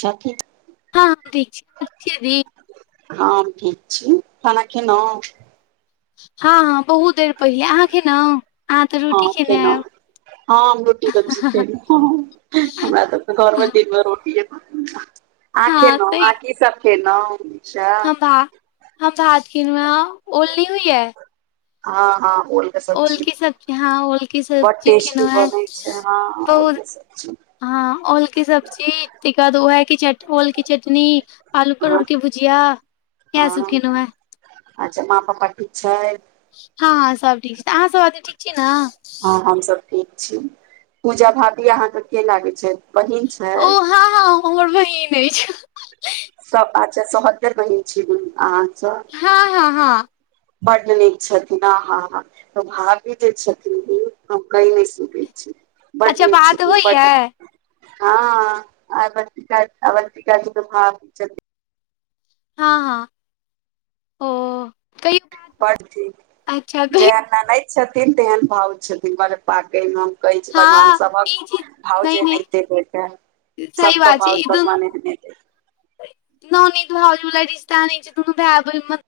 साथी हा दीषाथी हँ ठीक छी खाना खेलों हा हा बहुत देर पहिलै अहाँके ने अहाँ तऽ हँ रोटी केने खेलहुँ आयब हँ रोटी तऽ चिकन हमरा तऽ घोर में दिन में रोटी अहाँ हँ खालौ तै कि सभ खलौ हम भा हम भात गन मे ओलली हइ है हँ हा ओल की सब्जी हँ ओल की बड सब्जी टेस्टी केलहु है बनै छै हँ बहुत ओल और के सब्जी हँ ओल की सब्जी त बाद वहै की ओल की चटनी आलू हँ परोर के भुजिया भूजिया हँ अच्छा पप्पा ठीक छैथ हँ सभ ठीक छै। अहाँ सभ आदमी ठीक छी न हँ हम सभ ठीक छी पूजा भाभी अहाँके के लागे छै। बहन छै। ओ हँ हँ हमर बहिन अछि। सऽ अच्छा सहदर बहिन छी सभ हँ हा हा बढ़ निक छी छथिन ह हा तऽ भाभी जे छथिन तऽ कहि नहि सुके छै। बड़ अच्छा निक बात छथिन। बड़ होइया निक हँ आवतिक अवतिक डाल भात खेबै हँ हा ओ कहियो बात पढ़थिन अच्छा कहि जेहन ननै छथिन। तेहन भउ छथिन। ब पाके में कहै छै। भगवान हँ सभ ई केँ चीज भाव नहि नहि जेनातेत सभ केँ भौज बदमश नै होइ छै। न न तू ह ज लडिस तान तून भै